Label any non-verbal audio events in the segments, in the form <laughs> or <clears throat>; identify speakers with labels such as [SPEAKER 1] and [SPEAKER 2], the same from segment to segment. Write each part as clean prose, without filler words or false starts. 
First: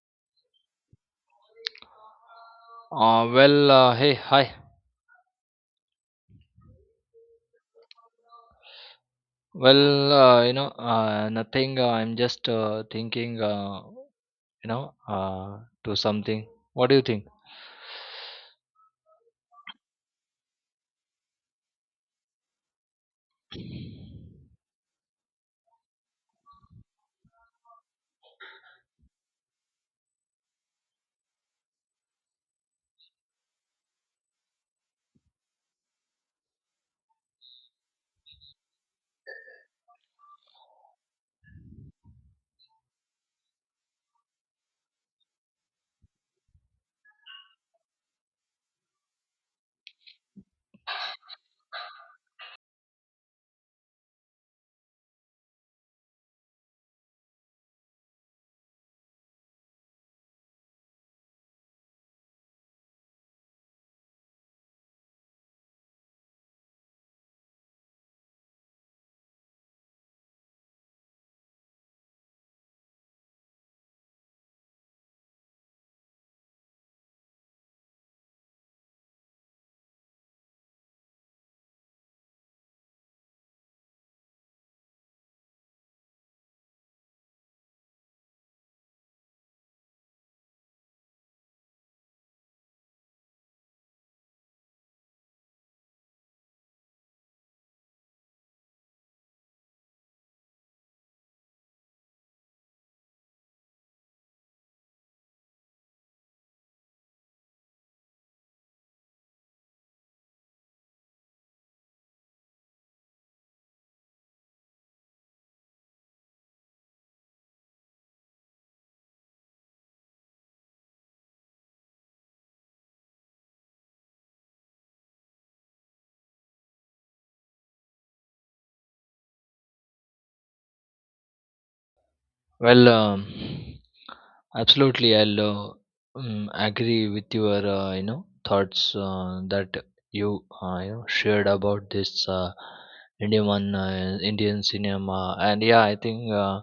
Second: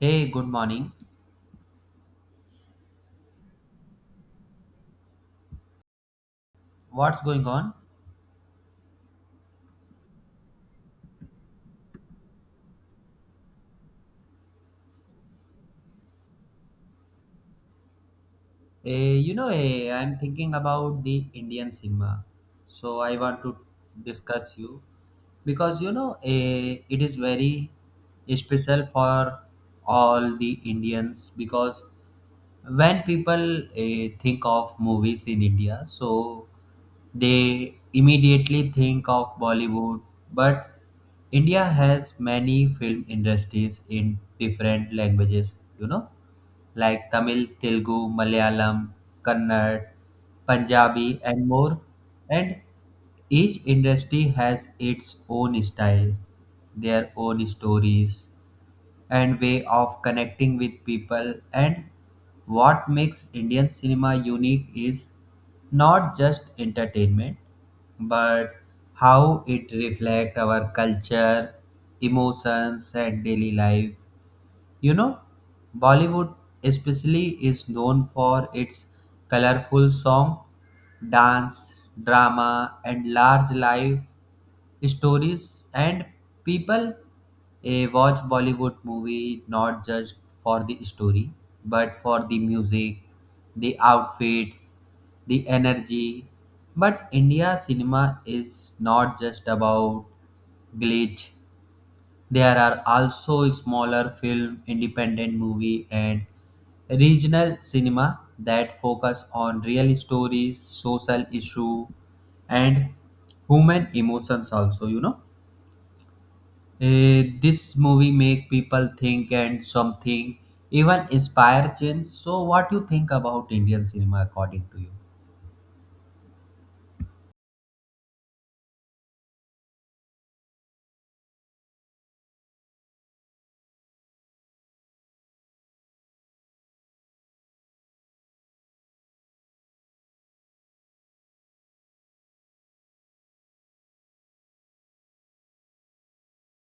[SPEAKER 1] Hey, good morning.
[SPEAKER 2] Hey, hi.
[SPEAKER 1] What's going on?
[SPEAKER 2] Nothing. I'm just thinking, you know, uh, to something. What do you think?
[SPEAKER 1] I'm thinking about the Indian cinema. So I want to discuss you because it is very special for all the Indians because when people think of movies in India, so they immediately think of Bollywood, but India has many film industries in different languages, like Tamil, Telugu, Malayalam, Kannada, Punjabi, and more. And each industry has its own style, their own stories, and way of connecting with people. And what makes Indian cinema unique is not just entertainment, but how it reflects our culture, emotions, and daily life. You know, Bollywood especially is known for its colorful song, dance, drama, and large life stories, and people watch Bollywood movie not just for the story, but for the music, the outfits, the energy. But India cinema is not just about glitch. There are also smaller film, independent movie, and regional cinema that focus on real stories, social issue, and human emotions also. This movie make people think and something even inspire change. So what you think about Indian cinema, according to you?
[SPEAKER 2] Well, um, Absolutely, I'll agree with your thoughts that you you know shared about this Indian cinema, and yeah, I think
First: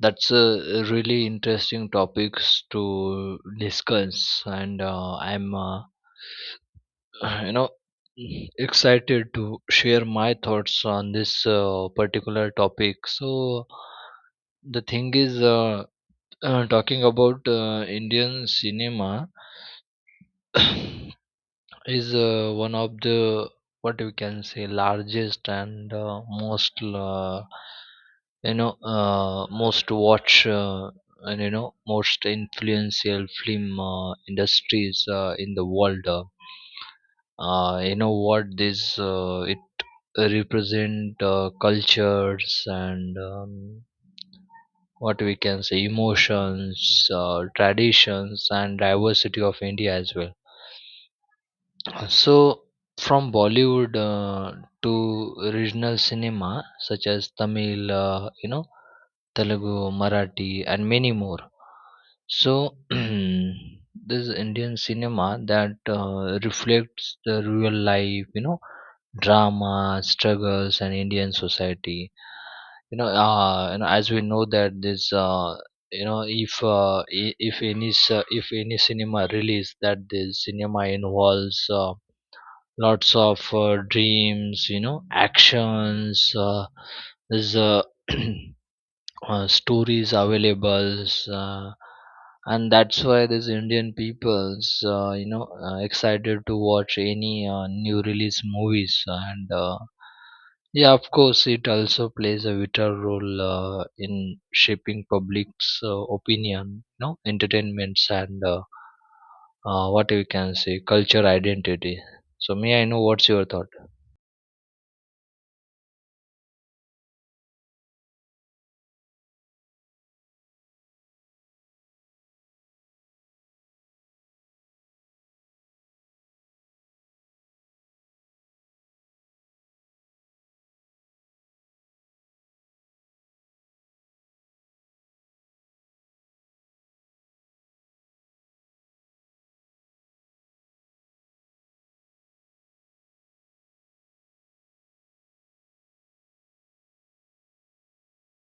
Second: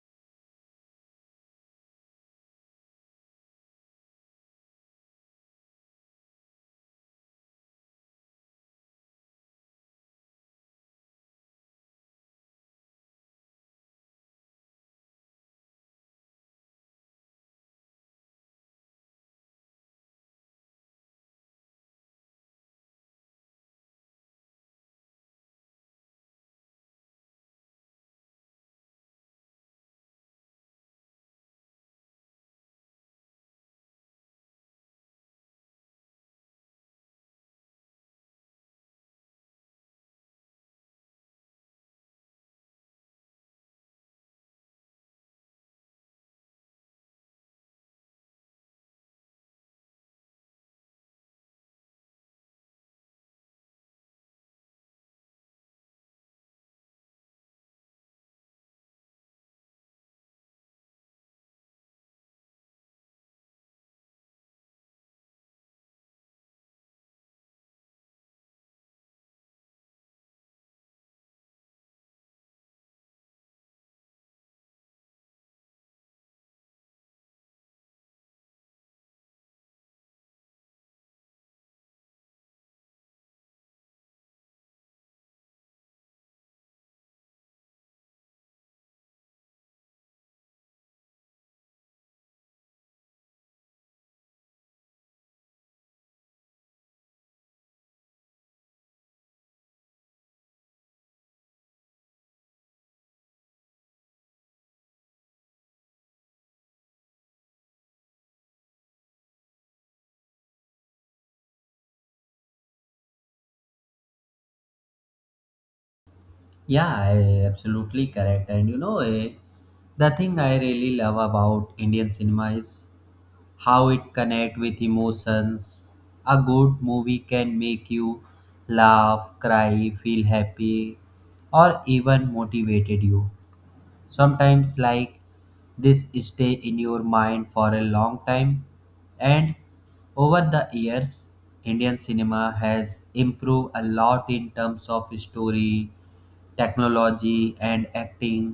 [SPEAKER 2] that's a really interesting topics to discuss, and I'm <sighs> <clears throat> you know excited to share my thoughts on this particular topic. So the thing is, talking about Indian cinema <coughs> is one of the what we can say largest and most most watch and you know most influential film industries in the world. You know what, this it represent cultures and what we can say emotions, traditions, and diversity of India as well. So from Bollywood, to regional cinema such as Tamil, Telugu, Marathi, and many more. So <clears throat> this is Indian cinema that reflects the real life, you know, drama, struggles, and Indian society. And as we know that this, if if any cinema release, that the cinema involves lots of dreams, you know, actions, there's <clears throat> stories available, uh, and that's why these Indian peoples excited to watch any new release movies. And Yeah, of course, it also plays a vital role in shaping public's opinion, you know, entertainments, and what we can say culture identity. So may I know what's your thought?
[SPEAKER 1] Yeah, absolutely correct. And the thing I really love about Indian cinema is how it connect with emotions. A good movie can make you laugh, cry, feel happy, or even motivated you sometimes, like this stay in your mind for a long time. And over the years, Indian cinema has improved a lot in terms of story, technology, and acting.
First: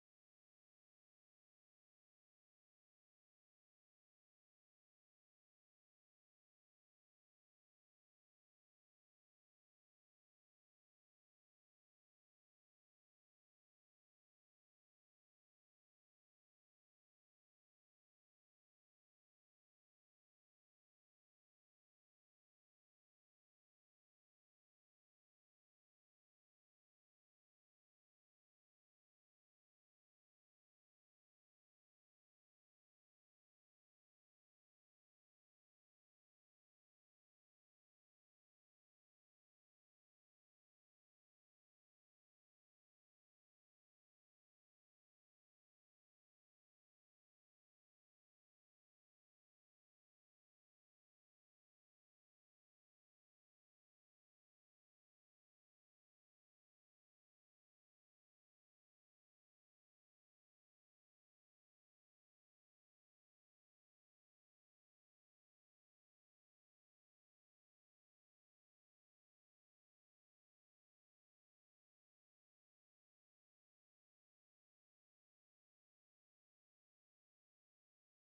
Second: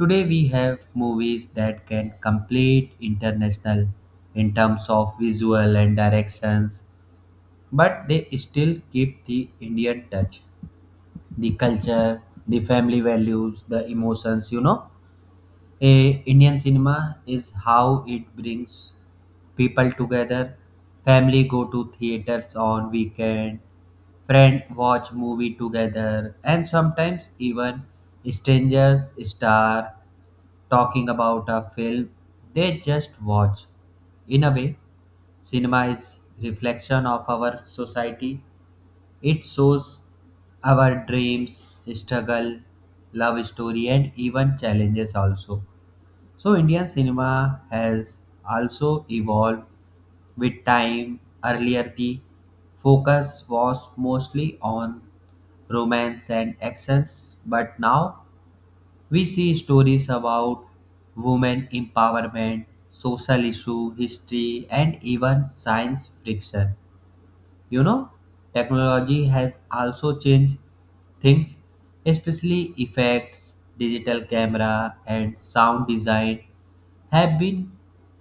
[SPEAKER 1] Today we have movies that can complete international in terms of visual and directions, but they still keep the Indian touch, the culture, the family values, the emotions. A Indian cinema is how it brings people together. Family go to theaters on weekend, friend watch movie together, and sometimes even strangers star talking about a film they just watch. In a way, cinema is reflection of our society. It shows our dreams, struggle, love story, and even challenges also. So Indian cinema has also evolved with time. Earlier, the focus was mostly on romance and access, but now we see stories about women empowerment, social issue, history, and even science fiction. You know, Technology has also changed things, especially effects, digital camera, and sound design have been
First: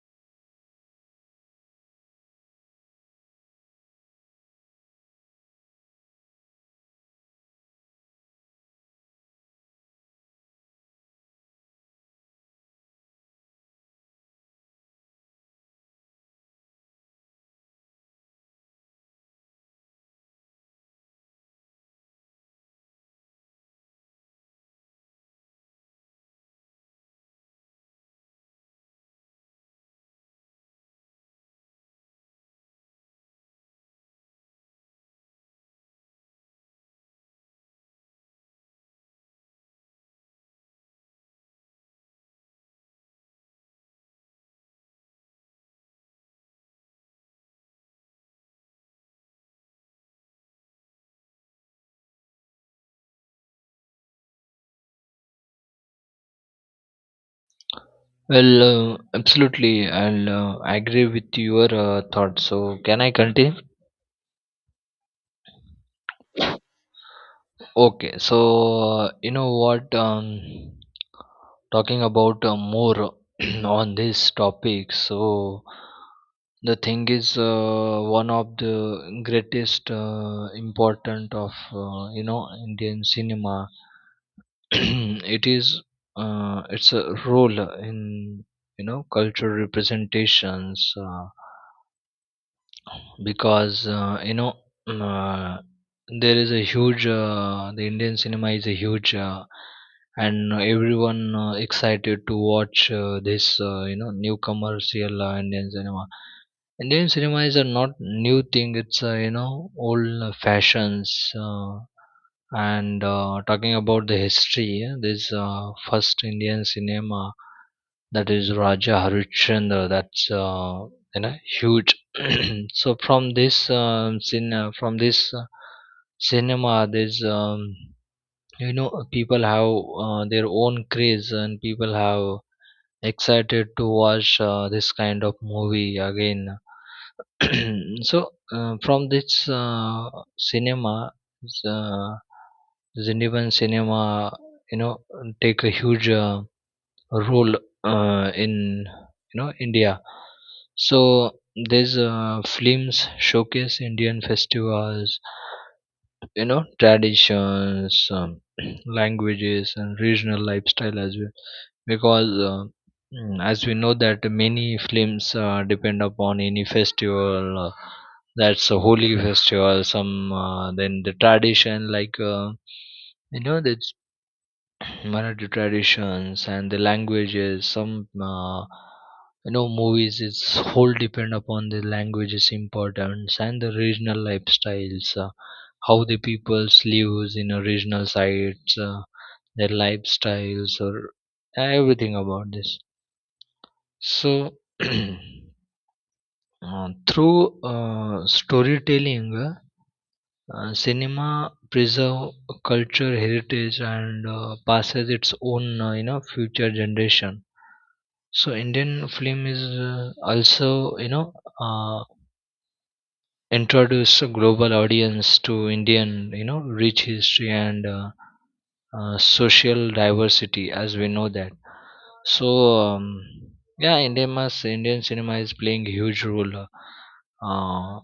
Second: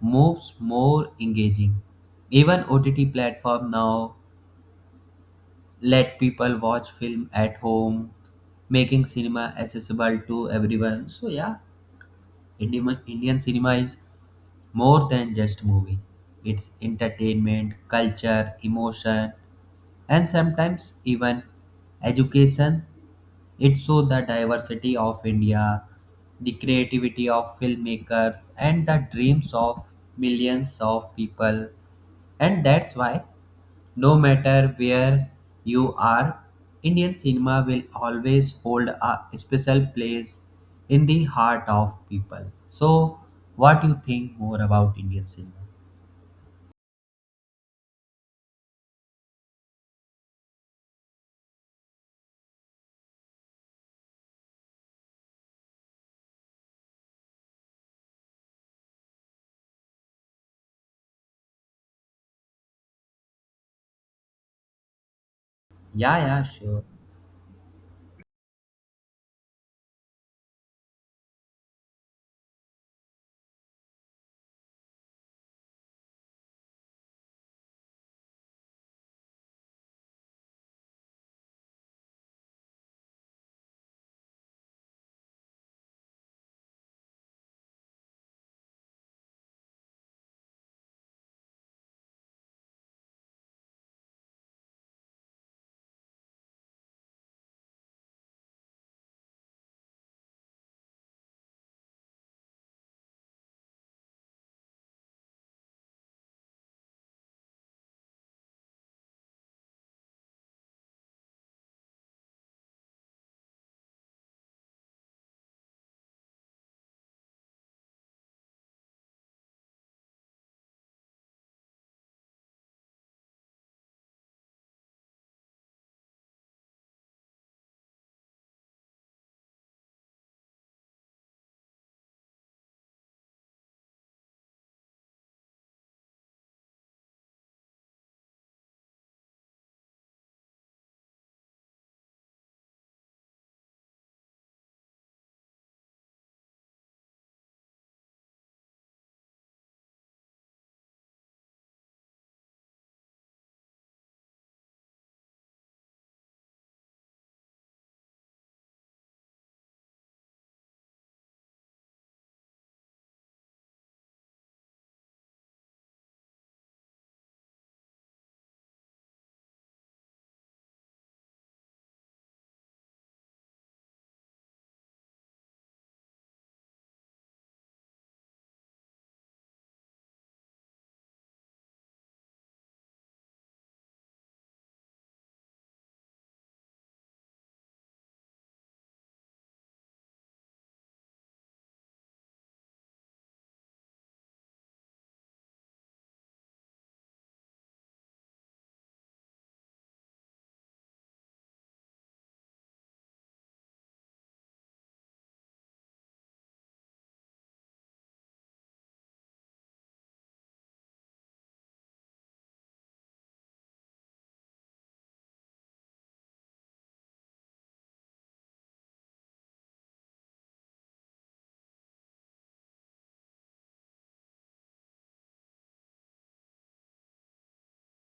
[SPEAKER 1] moves more engaging. Even OTT platform now let people watch film at home, making cinema accessible to everyone. So yeah, Indian cinema is more than just movie. It's entertainment, culture, emotion, and sometimes even education. It shows the diversity of India, the creativity of filmmakers, and the dreams of millions of people. And that's why, no matter where you are, Indian cinema will always hold a special place in the heart of people. So, what do you think more about Indian cinema?
[SPEAKER 2] Well, absolutely. I'll agree with your thoughts. So, can I continue?
[SPEAKER 1] Yeah, yeah, sure.
[SPEAKER 2] Okay. So, you know what? Talking about more <clears throat> on this topic. So, the thing is, one of the greatest important of Indian cinema. <clears throat> It is it's a role in you know cultural representations. Because mm, uh, there is a huge the Indian cinema is a huge, and everyone excited to watch this new commercial Indian cinema. Indian cinema is a not new thing. It's old fashions. Uh, and Talking about the history, yeah, this first Indian cinema, that is Raja Harishchandra. That's huge. <clears throat> So from this cinema, there's you know, people have their own craze, and people have excited to watch this kind of movie again. <clears throat> So from this cinema, uh, this Indian cinema, you know, take a huge role in you know India. So these films showcase Indian festivals, you know, traditions, <clears throat> languages, and regional lifestyle as well. Because as we know that, many films depend upon any festival. That's a holy festival. Some then the tradition, like that Marathi traditions and the languages. Some movies is whole depend upon the languages importance and the regional lifestyles. How the peoples lives in a regional sites, their lifestyles, or everything about this. So <clears throat> uh, through storytelling, cinema preserve culture heritage and passes its own future generation. So Indian film is also you know uh, introduce a global audience to Indian, you know, rich history and social diversity, as we know that. So um, yeah, Indian cinema is playing huge role uh,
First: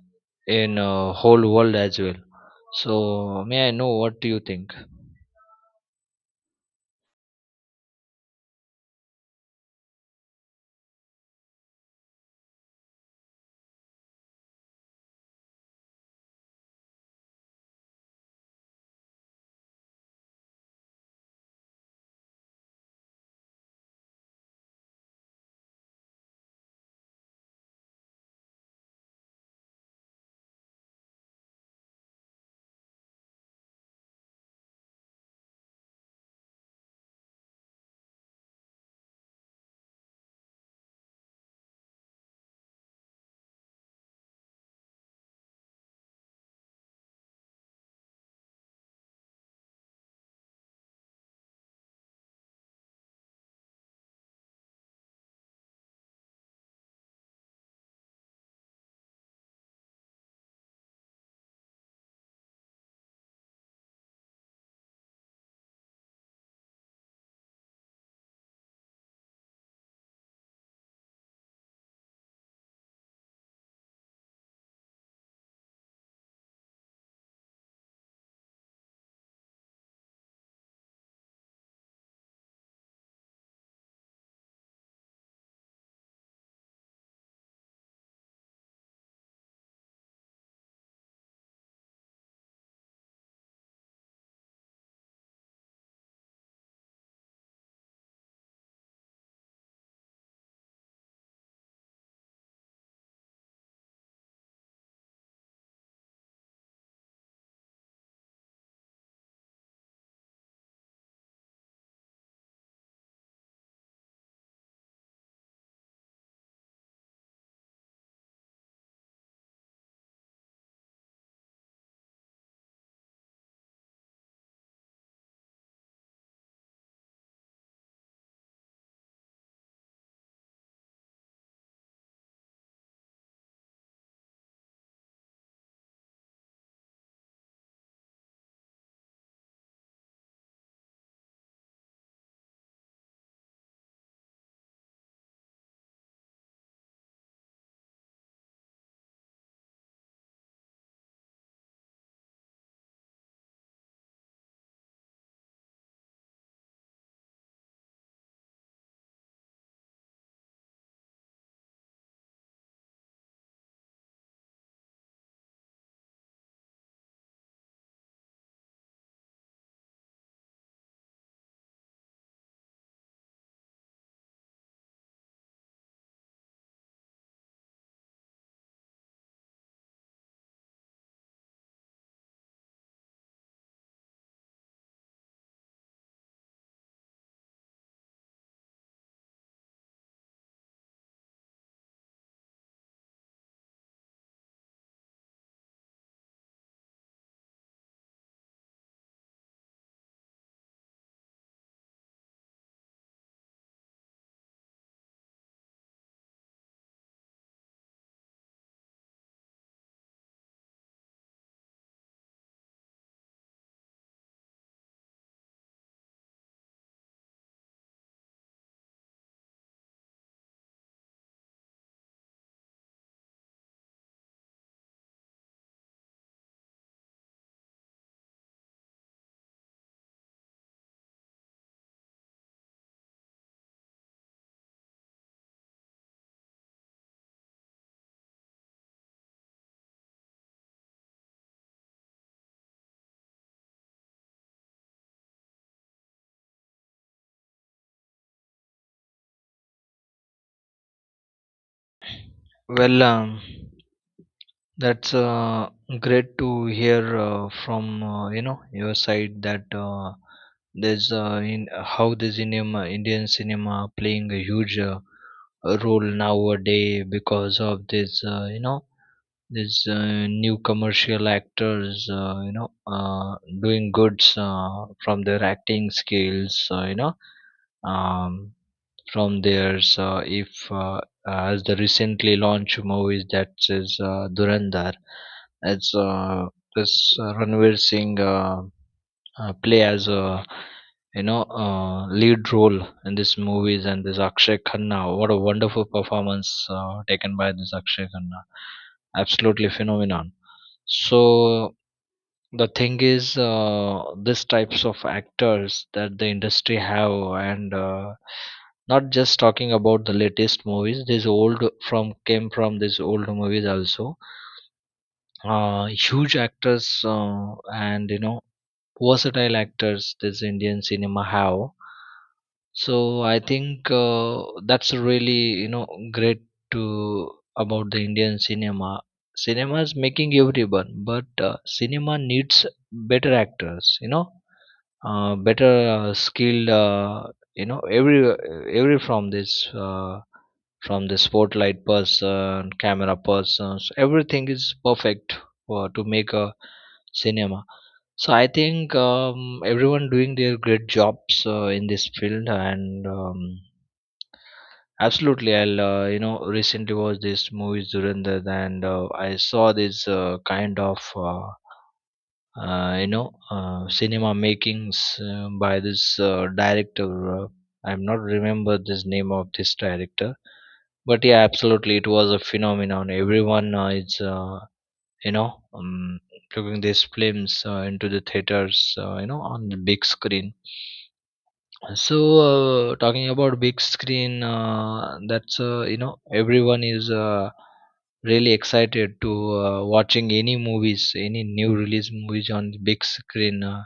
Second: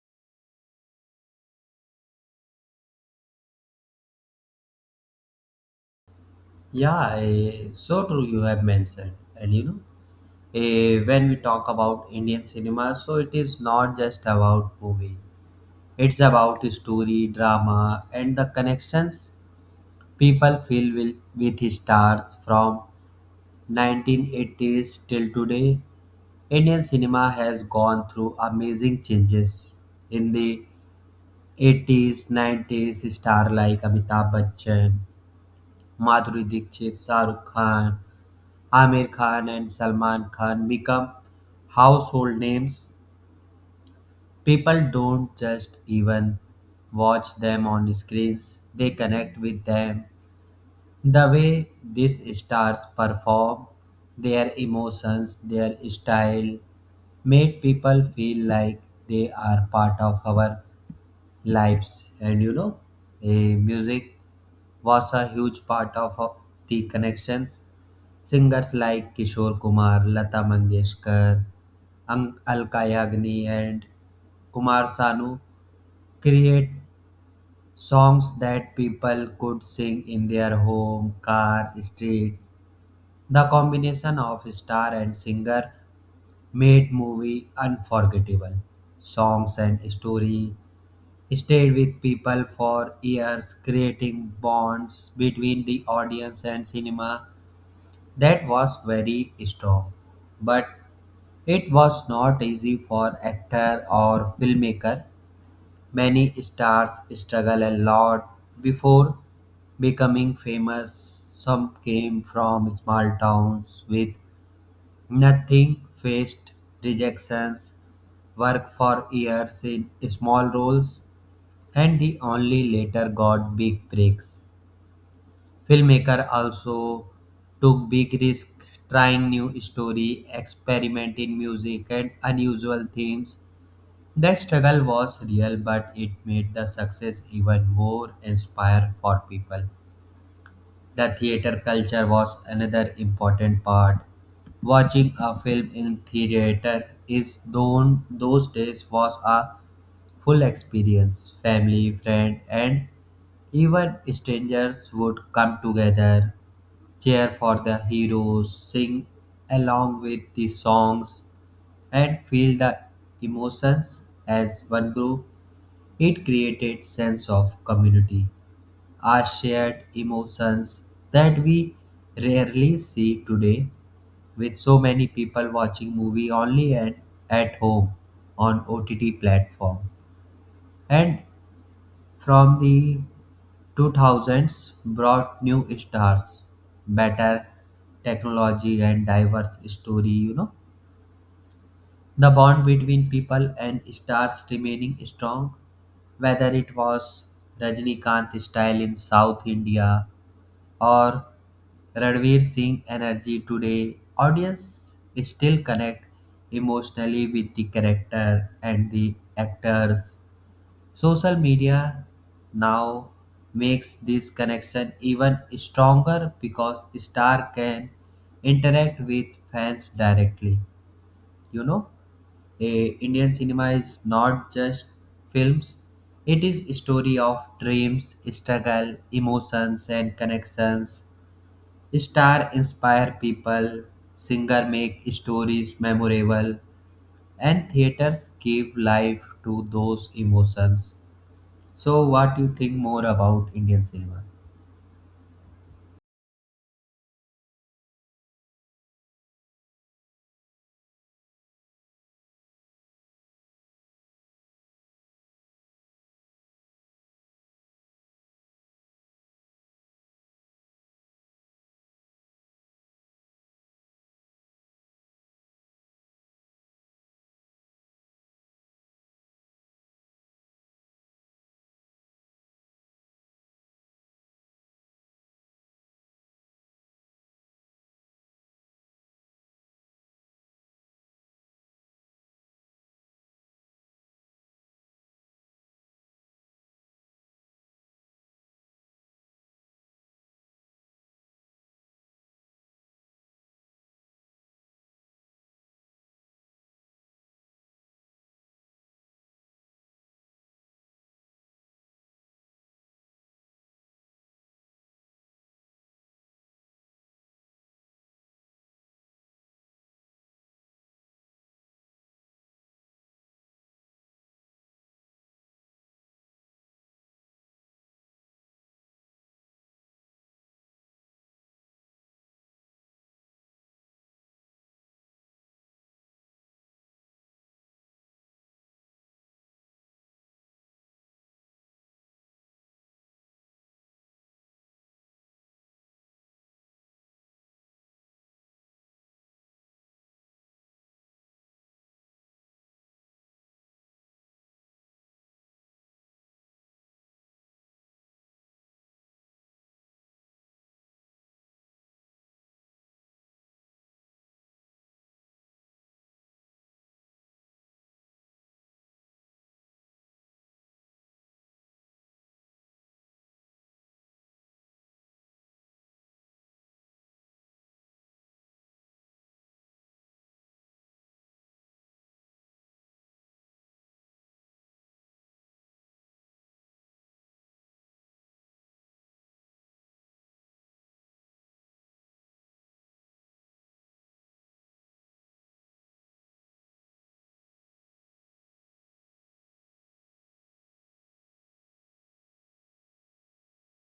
[SPEAKER 2] in whole world as well. So may I know what do you think?
[SPEAKER 1] Yeah, so true you have mentioned. And when we talk about Indian cinema, so it is not just about movie. It's about story, drama, and the connections people feel with stars from 1980s till today. Indian cinema has gone through amazing changes. In the 80s, 90s, star like Amitabh Bachchan, Madhuri Dixit, Shah Rukh Khan, Amir Khan, and Salman Khan become household names. People don't just even watch them on screens, they connect with them the way these stars perform, their emotions, their style made people feel like they are part of our lives. And music was a huge part of the connections. Singers like Kishore Kumar, Lata Mangeshkar, Alka Yagni, and Kumar Sanu create songs that people could sing in their home, car, streets. The combination of star and singer made movie unforgettable. Songs and story stayed with people for years, creating bonds between the audience and cinema that was very strong. But it was not easy for actor or filmmaker. Many stars struggle a lot before becoming famous. Some came from small towns with nothing, faced rejections, worked for years in small roles, and the only later got big breaks. Filmmaker also took big risks trying new story, experiment in music and unusual themes. The struggle was real, but it made the success even more inspiring for people. The theater culture was another important part. Watching a film in theater those days was a full experience. Family, friend, and even strangers would come together, cheer for the heroes, sing along with the songs, and feel the emotions as one group. It created sense of community, our shared emotions that we rarely see today with so many people watching movie only and at home on OTT platform. And from the 2000s brought new stars, better technology, and diverse story. The bond between people and stars remaining strong, whether it was Rajinikanth style in South India or Ranveer Singh energy today, audience still connect emotionally with the character and the actors. Social media now makes this connection even stronger because star can interact with fans directly. You know. Indian cinema is not just films. It is a story of dreams, struggle, emotions, and connections. Star inspire people, singer make stories memorable, and theaters give life to those emotions. So what do you think more about Indian cinema?
[SPEAKER 2] Well, that's great to hear from your side that there's in how the cinema Indian cinema playing a huge role nowadays, because of this new commercial actors doing goods from their acting skills, um, from there. So if as the recently launched movies, that is Durandar, it's this Ranveer Singh play as a lead role in this movies, and this Akshay Khanna. What a wonderful performance taken by this Akshay Khanna. Absolutely phenomenon. So the thing is, this types of actors that the industry have, and not just talking about the latest movies, these old from came from these old movies also, huge actors and you know versatile actors this Indian cinema have. So I think that's really, you know, great to about the Indian cinema. Cinema is making everyone, but cinema needs better actors, you know, better skilled, every every from the spotlight person, camera persons, everything is perfect for, to make a cinema. So I think, everyone doing their great jobs in this field, and absolutely, I'll recently watched this movie Zurandar, and I saw this kind of cinema makings by this director. uh, I'm not remember this name of this director, but yeah, absolutely, it was a phenomenon. Everyone is you know um, plugging these films into the theaters, on the big screen. So, talking about big screen, that's everyone is really excited to watching any movies, any new release movies on the big screen,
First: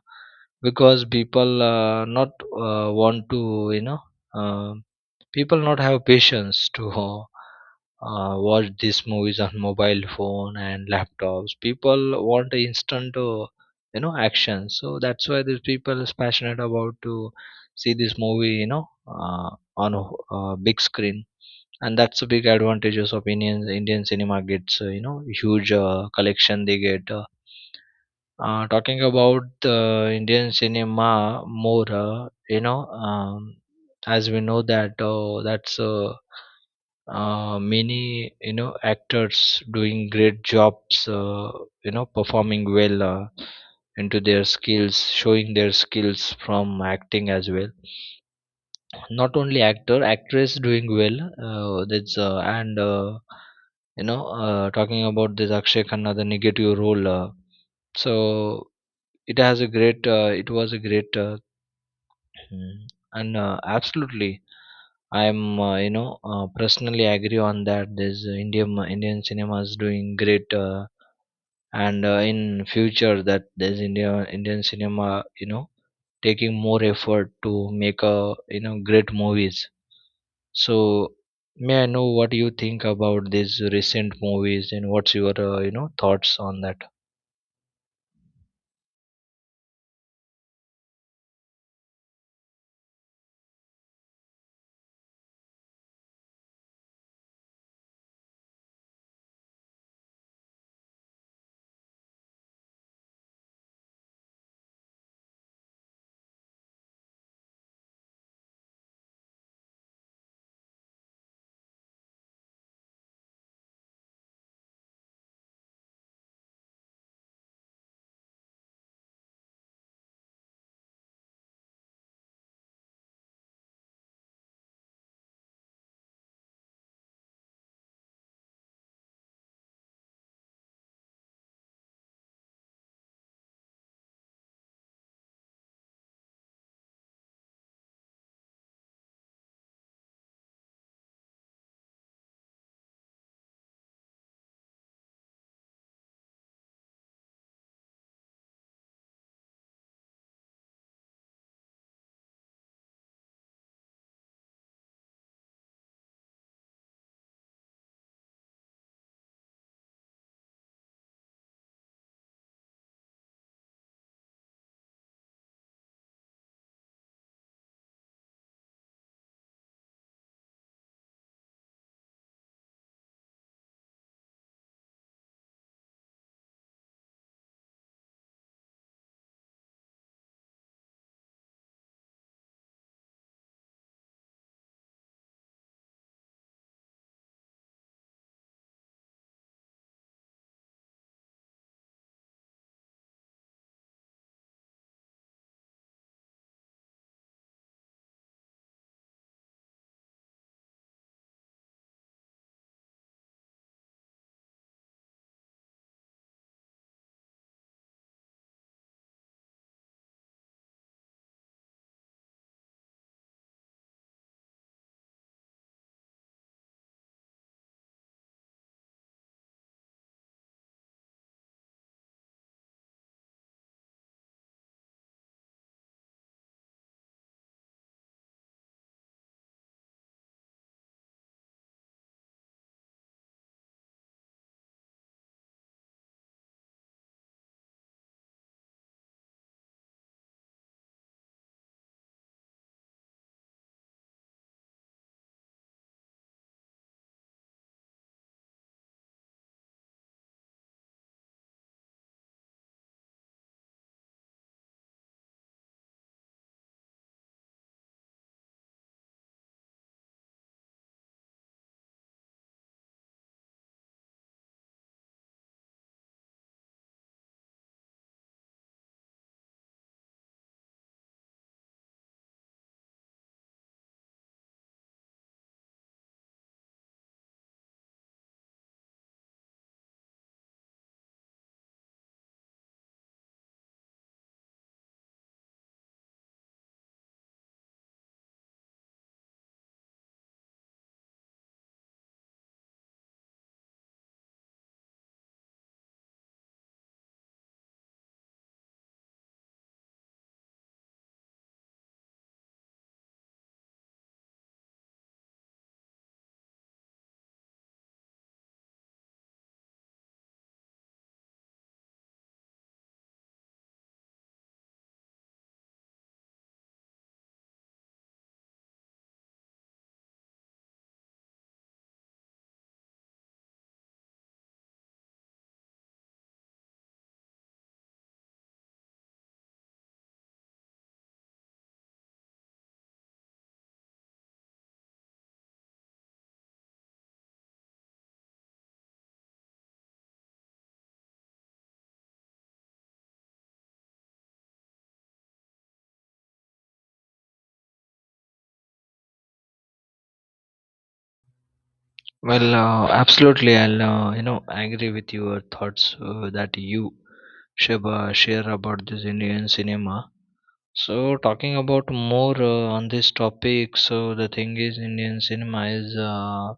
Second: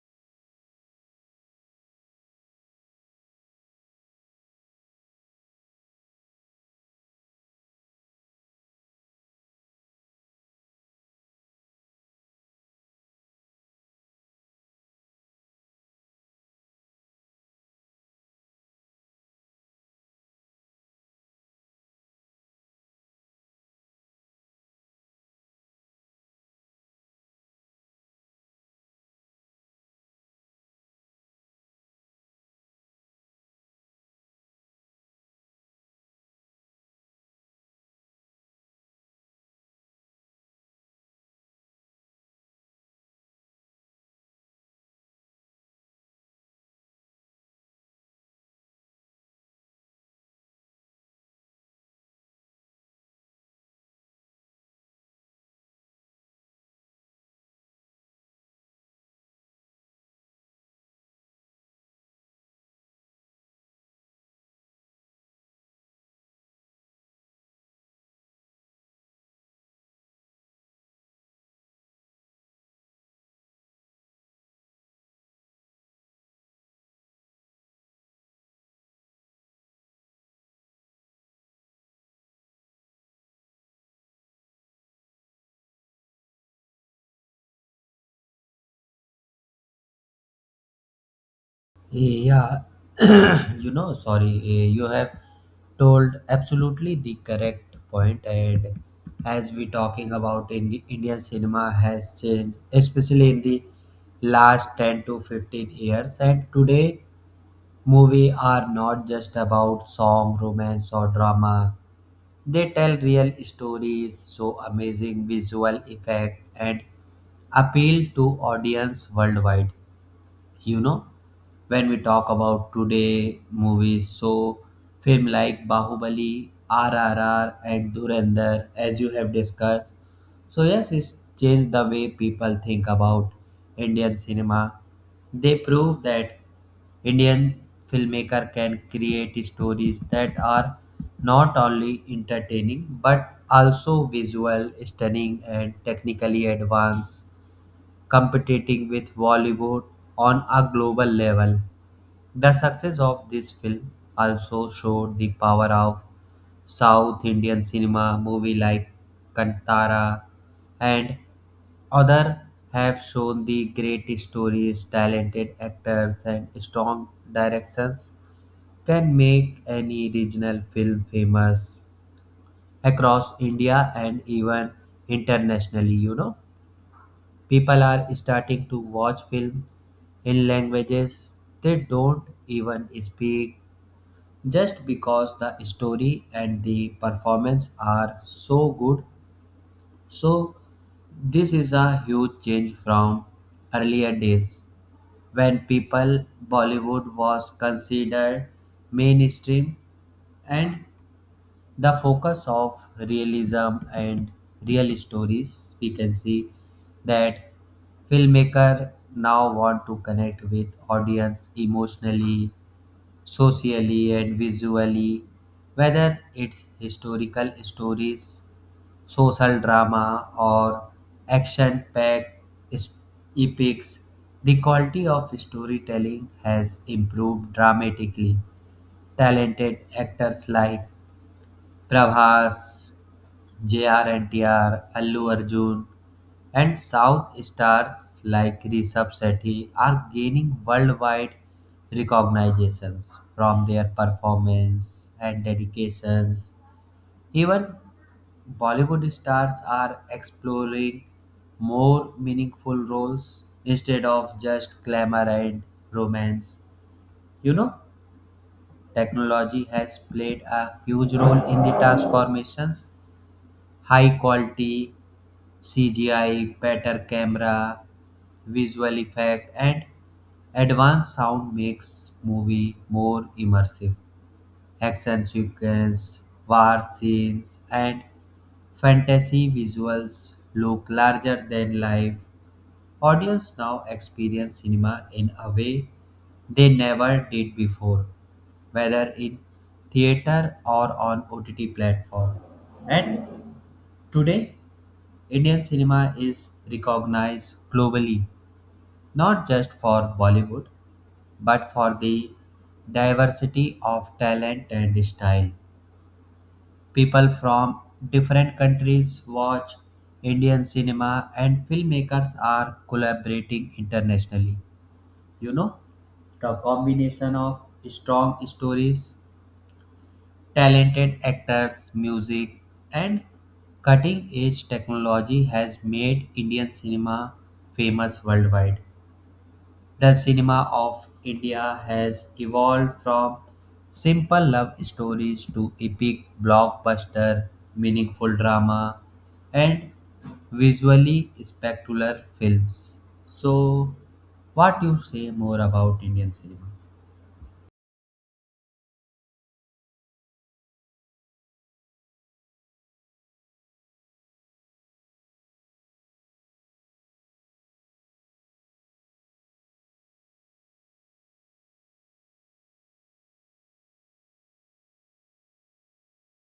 [SPEAKER 2] because people not want to you know uh, people not have patience to <laughs> watch these movies on mobile phone and laptops. People want instant action, so that's why these people is passionate about to see this movie, on a big screen. And that's a big advantages of Indian cinema gets, huge collection they get. Talking about the Indian cinema more, as we know that, that's many you know actors doing great jobs, you know, performing well into their skills, showing their skills from acting as well. Not only actor, actress doing well. That's and you know Talking about this Akshay Khanna, the negative role, so it has a great it was a great, mm, and absolutely, I am personally agree on that, there's Indian cinema is doing great, and in future that there's Indian cinema, you know, taking more effort to make a you know great movies. So may I know what you think about these recent movies, and what's your thoughts on that?
[SPEAKER 1] Eh, Yeah, <coughs> <clears throat> sorry, you have told absolutely the correct point. And as we talking about Indian cinema has changed, especially in the last 10 to 15 years. And today, movie are not just about song, romance, or drama. They tell real stories, so amazing visual effect and appeal to audience worldwide. you know when we talk about today movies, so film like Bahubali, RRR, and Durandar, as you have discussed, so yes, it's changed the way people think about Indian cinema. They prove that Indian filmmaker can create stories that are not only entertaining but also visual stunning and technically advanced, competing with Bollywood on a global level. The success of this film also showed the power of South Indian cinema. Movie like Kantara and other have shown the great stories, talented actors, and strong directions can make any regional film famous across India and even internationally. People are starting to watch film in languages they don't even speak just because the story and the performance are so good. So this is a huge change from earlier days when people Bollywood was considered mainstream, and the focus of realism and real stories we can see that filmmaker now want to connect with audience emotionally, socially, and visually, whether it's historical stories, social drama, or action packed epics. The quality of storytelling has improved dramatically. Talented actors like Prabhas, J R N T R, NTR, Allu Arjun, and South stars like Rishabh Sethi are gaining worldwide recognitions from their performance and dedications. Even Bollywood stars are exploring more meaningful roles instead of just glamour and romance. You know, Technology has played a huge role in the transformations high quality CGI, better camera, visual effect, and advanced sound makes movie more immersive. Action sequence, war scenes, and fantasy visuals look larger than life. Audience now experience cinema in a way they never did before, whether in theater or on OTT platform. And today Indian cinema is recognized globally, not just for Bollywood, but for the diversity of talent and style. People from different countries watch Indian cinema, and filmmakers are collaborating internationally. You know, the combination of strong stories, talented actors, music, and cutting edge technology has made Indian cinema famous worldwide. The cinema of India has evolved from simple love stories to epic blockbuster, meaningful drama, and visually spectacular films. So, what you say more about Indian cinema?
[SPEAKER 2] Well, absolutely. I'll agree with your thoughts that you should share about this Indian cinema. So, talking about more on this topic, so the thing is, Indian cinema is a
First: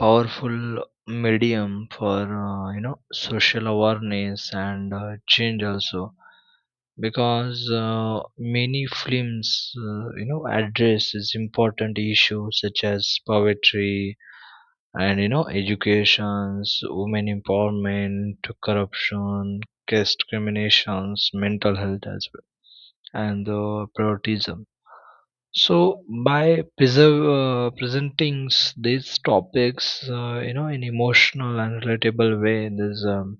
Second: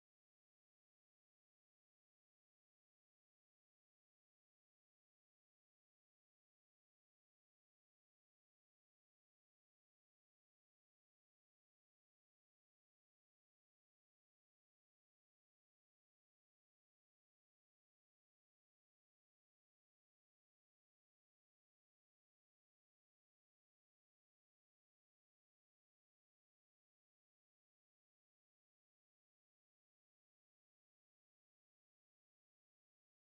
[SPEAKER 2] powerful medium for social awareness and change also. Because many films addresses important issues such as poverty and you know educations, women empowerment, corruption, caste discriminations, mental health as well, and patriotism. So by presenting these topics you know, in emotional and relatable way, there's um,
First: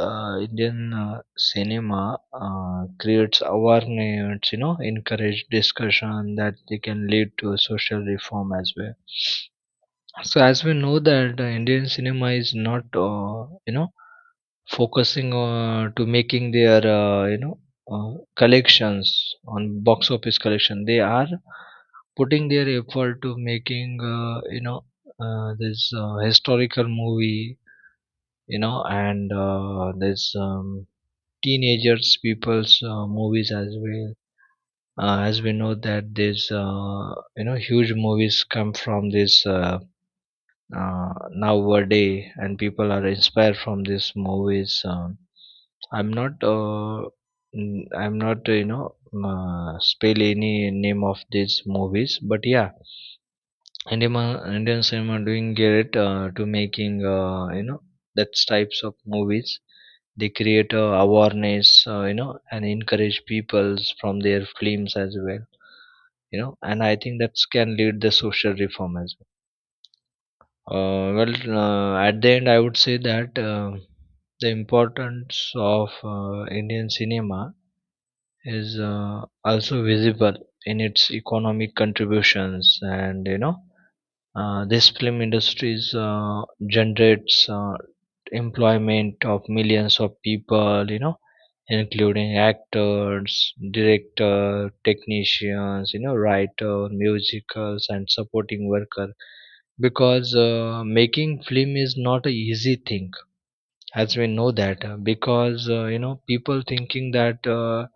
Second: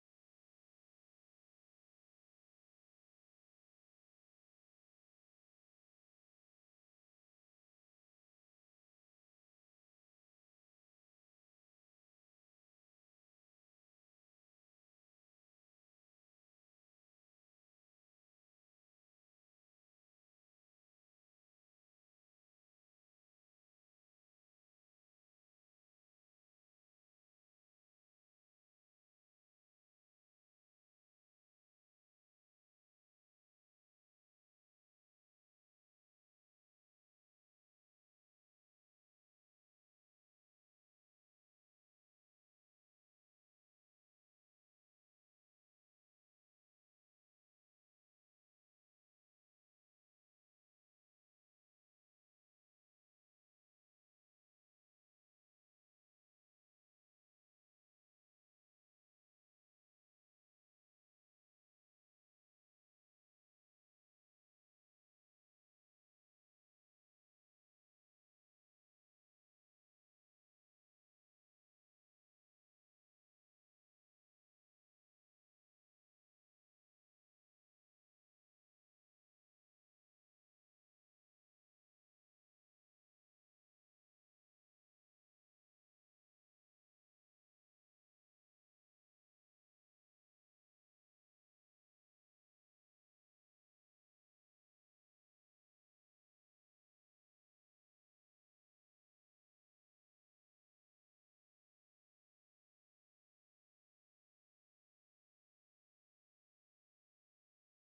[SPEAKER 2] uh, Indian cinema creates awareness, you know, encourage discussion that they can lead to social reform as well. So, as we know that, Indian cinema is not, focusing to making their, collections on box office collection. They are putting their effort to making, this historical movie, you know, and there's teenagers people's movies as well. As we know that, this huge movies come from this nowadays, and people are inspired from these movies. I'm not I'm not spell any name of these movies, but yeah, indian indian cinema doing great to making, that types of movies. They create awareness, and encourage peoples from their films as well, you know, and I think that can lead the social reform as well. uh, well at the end, I would say that the importance of Indian cinema is also visible in its economic contributions, and you know this film industries generates employment of millions of people, you know, including actors, director, technicians, you know, writer, musicals, and supporting worker. Because making film is not a easy thing, as we know that. Because you know, people thinking that.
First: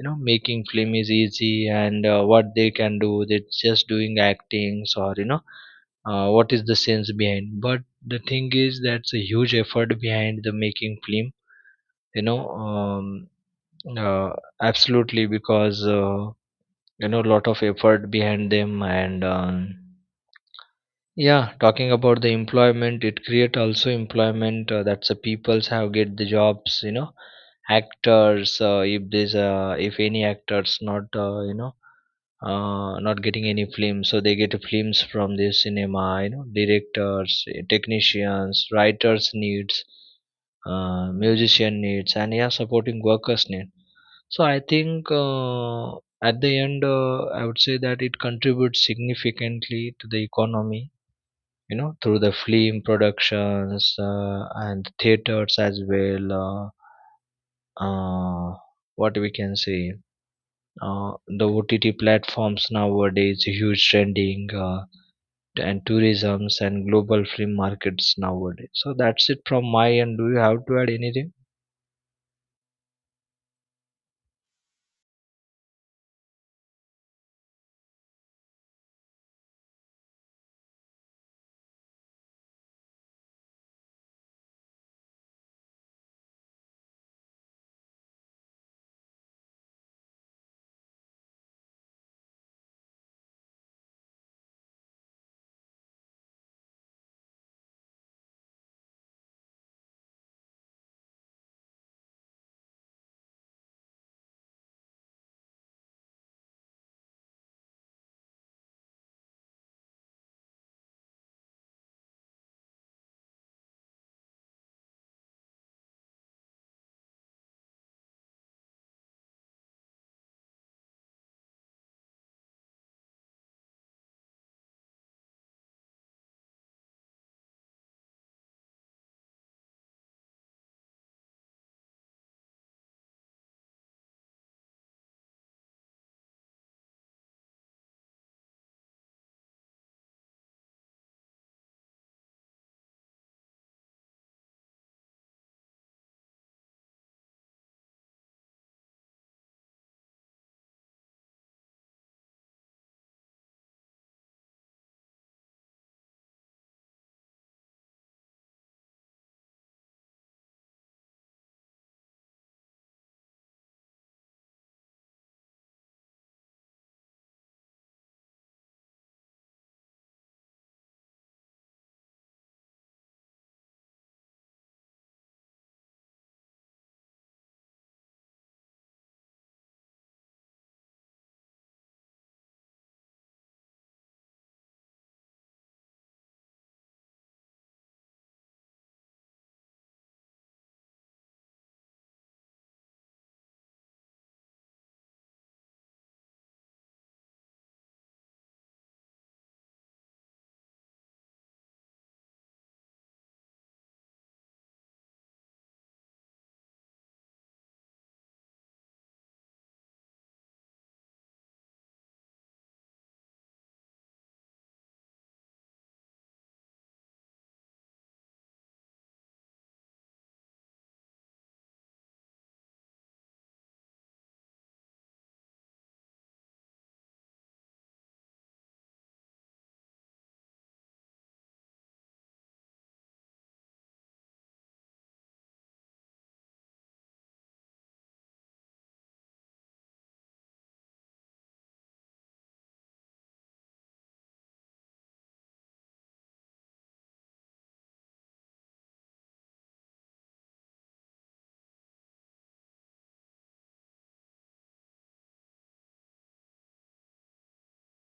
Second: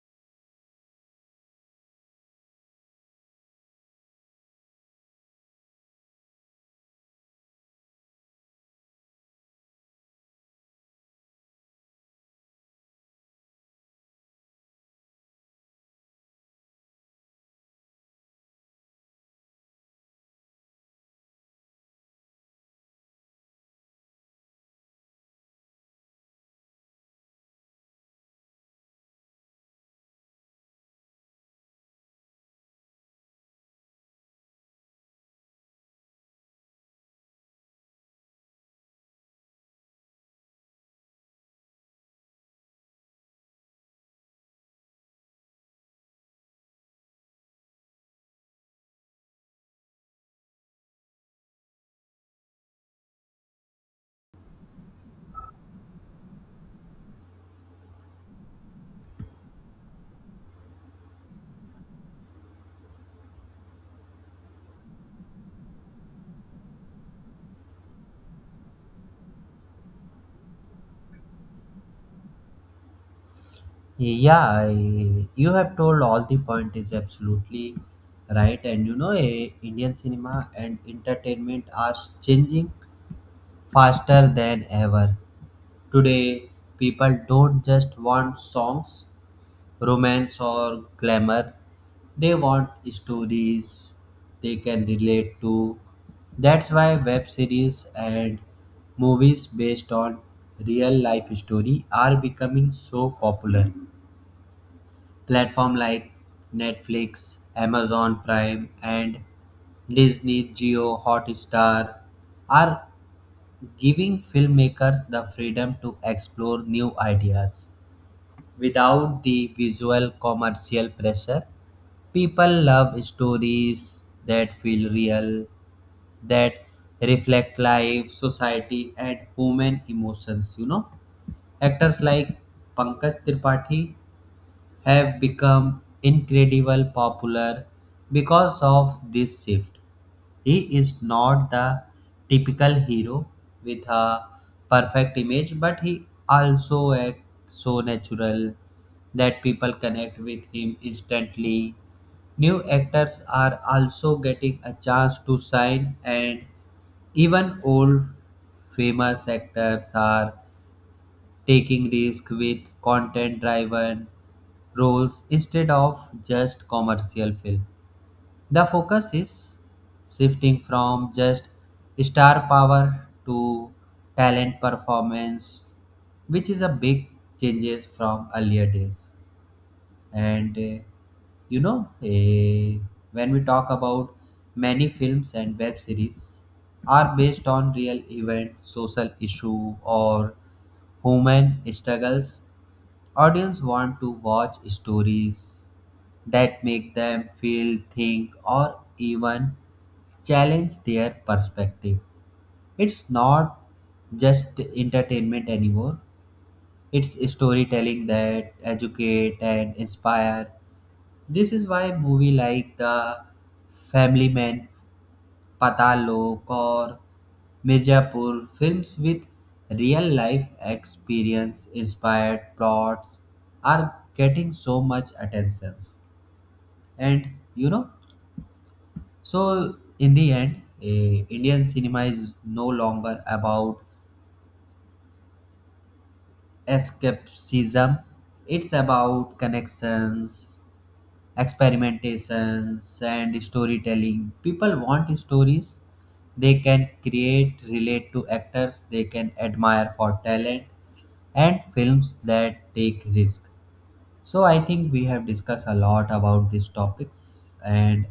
[SPEAKER 2] You know, making film is easy, and what they can do, they're just doing actings, or you know what is the sense behind. But the thing is, that's a huge effort behind the making film, you know um, uh, absolutely, because you know a lot of effort behind them. And yeah, talking about the employment, it create also employment. That's, the peoples have get the jobs, you know, actors, if there's if any actors not not getting any films, so they get films from the cinema, you know, directors, eh, technicians, writers needs, musician needs, and yeah, supporting workers need. So I think at the end, I would say that it contributes significantly to the economy, you know, through the film productions, and theaters as well. Uh, what we can say, the OTT platforms nowadays, huge trending, and tourisms and global film markets nowadays. So that's it from my end. Do you have to add anything?
[SPEAKER 1] Yeah, you have told all the point is absolutely right. And Indian cinema and entertainment are changing faster than ever. Today, people don't just want songs, romance, or glamour. They want stories they can relate to. That's why web series and movies based on real life story are becoming so popular. Platform like Netflix, Amazon Prime, and Disney Geo Hotstar are giving filmmakers the freedom to explore new ideas without the visual commercial pressure. People love stories that feel real, that reflect life, society, and human emotions. Actors like Pankaj Tripathi have become incredibly popular because of this shift. He is not the typical hero with a perfect image, but he also acts so natural that people connect with him instantly. New actors are also getting a chance to shine, and even old famous actors are taking risk with content driven roles instead of just commercial film. The focus is shifting from just star power to talent performance, which is a big changes from earlier days. And you know, eh, when we talk about many films and web series are based on real event, social issue, or human struggles. Audience want to watch stories that make them feel, think, or even challenge their perspective. It's not just entertainment anymore. It's storytelling that educate and inspire. This is why movie like The Family Man, Patal Lok, or Mirzapur, films with real life experience inspired plots are getting so much attention. And you know, so in the end, Indian cinema is no longer about escapism, it's about connections, experimentations, and storytelling. People want stories they can create, relate to actors they can admire for talent, and films that take risk. So I think we have discussed a lot about these topics, and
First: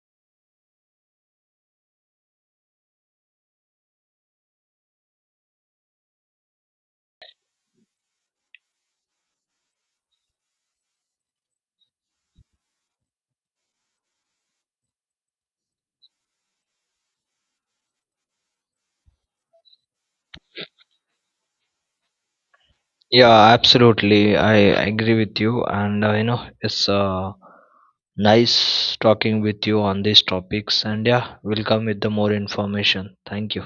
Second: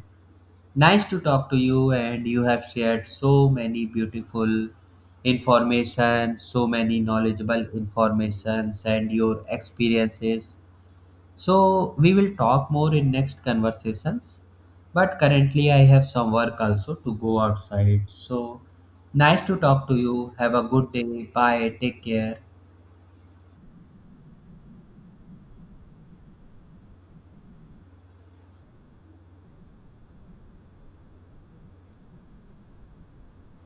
[SPEAKER 1] nice to talk to you, and you have shared so many beautiful information, so many knowledgeable informations and your experiences, so we will talk more in next conversations. But currently I have some work also to go outside. So nice to talk to you. Have a good day. Bye. Take care.
[SPEAKER 2] Yeah, absolutely. I agree with you, and you know, it's nice talking with you on these topics. And yeah, we'll come with the more information. Thank you.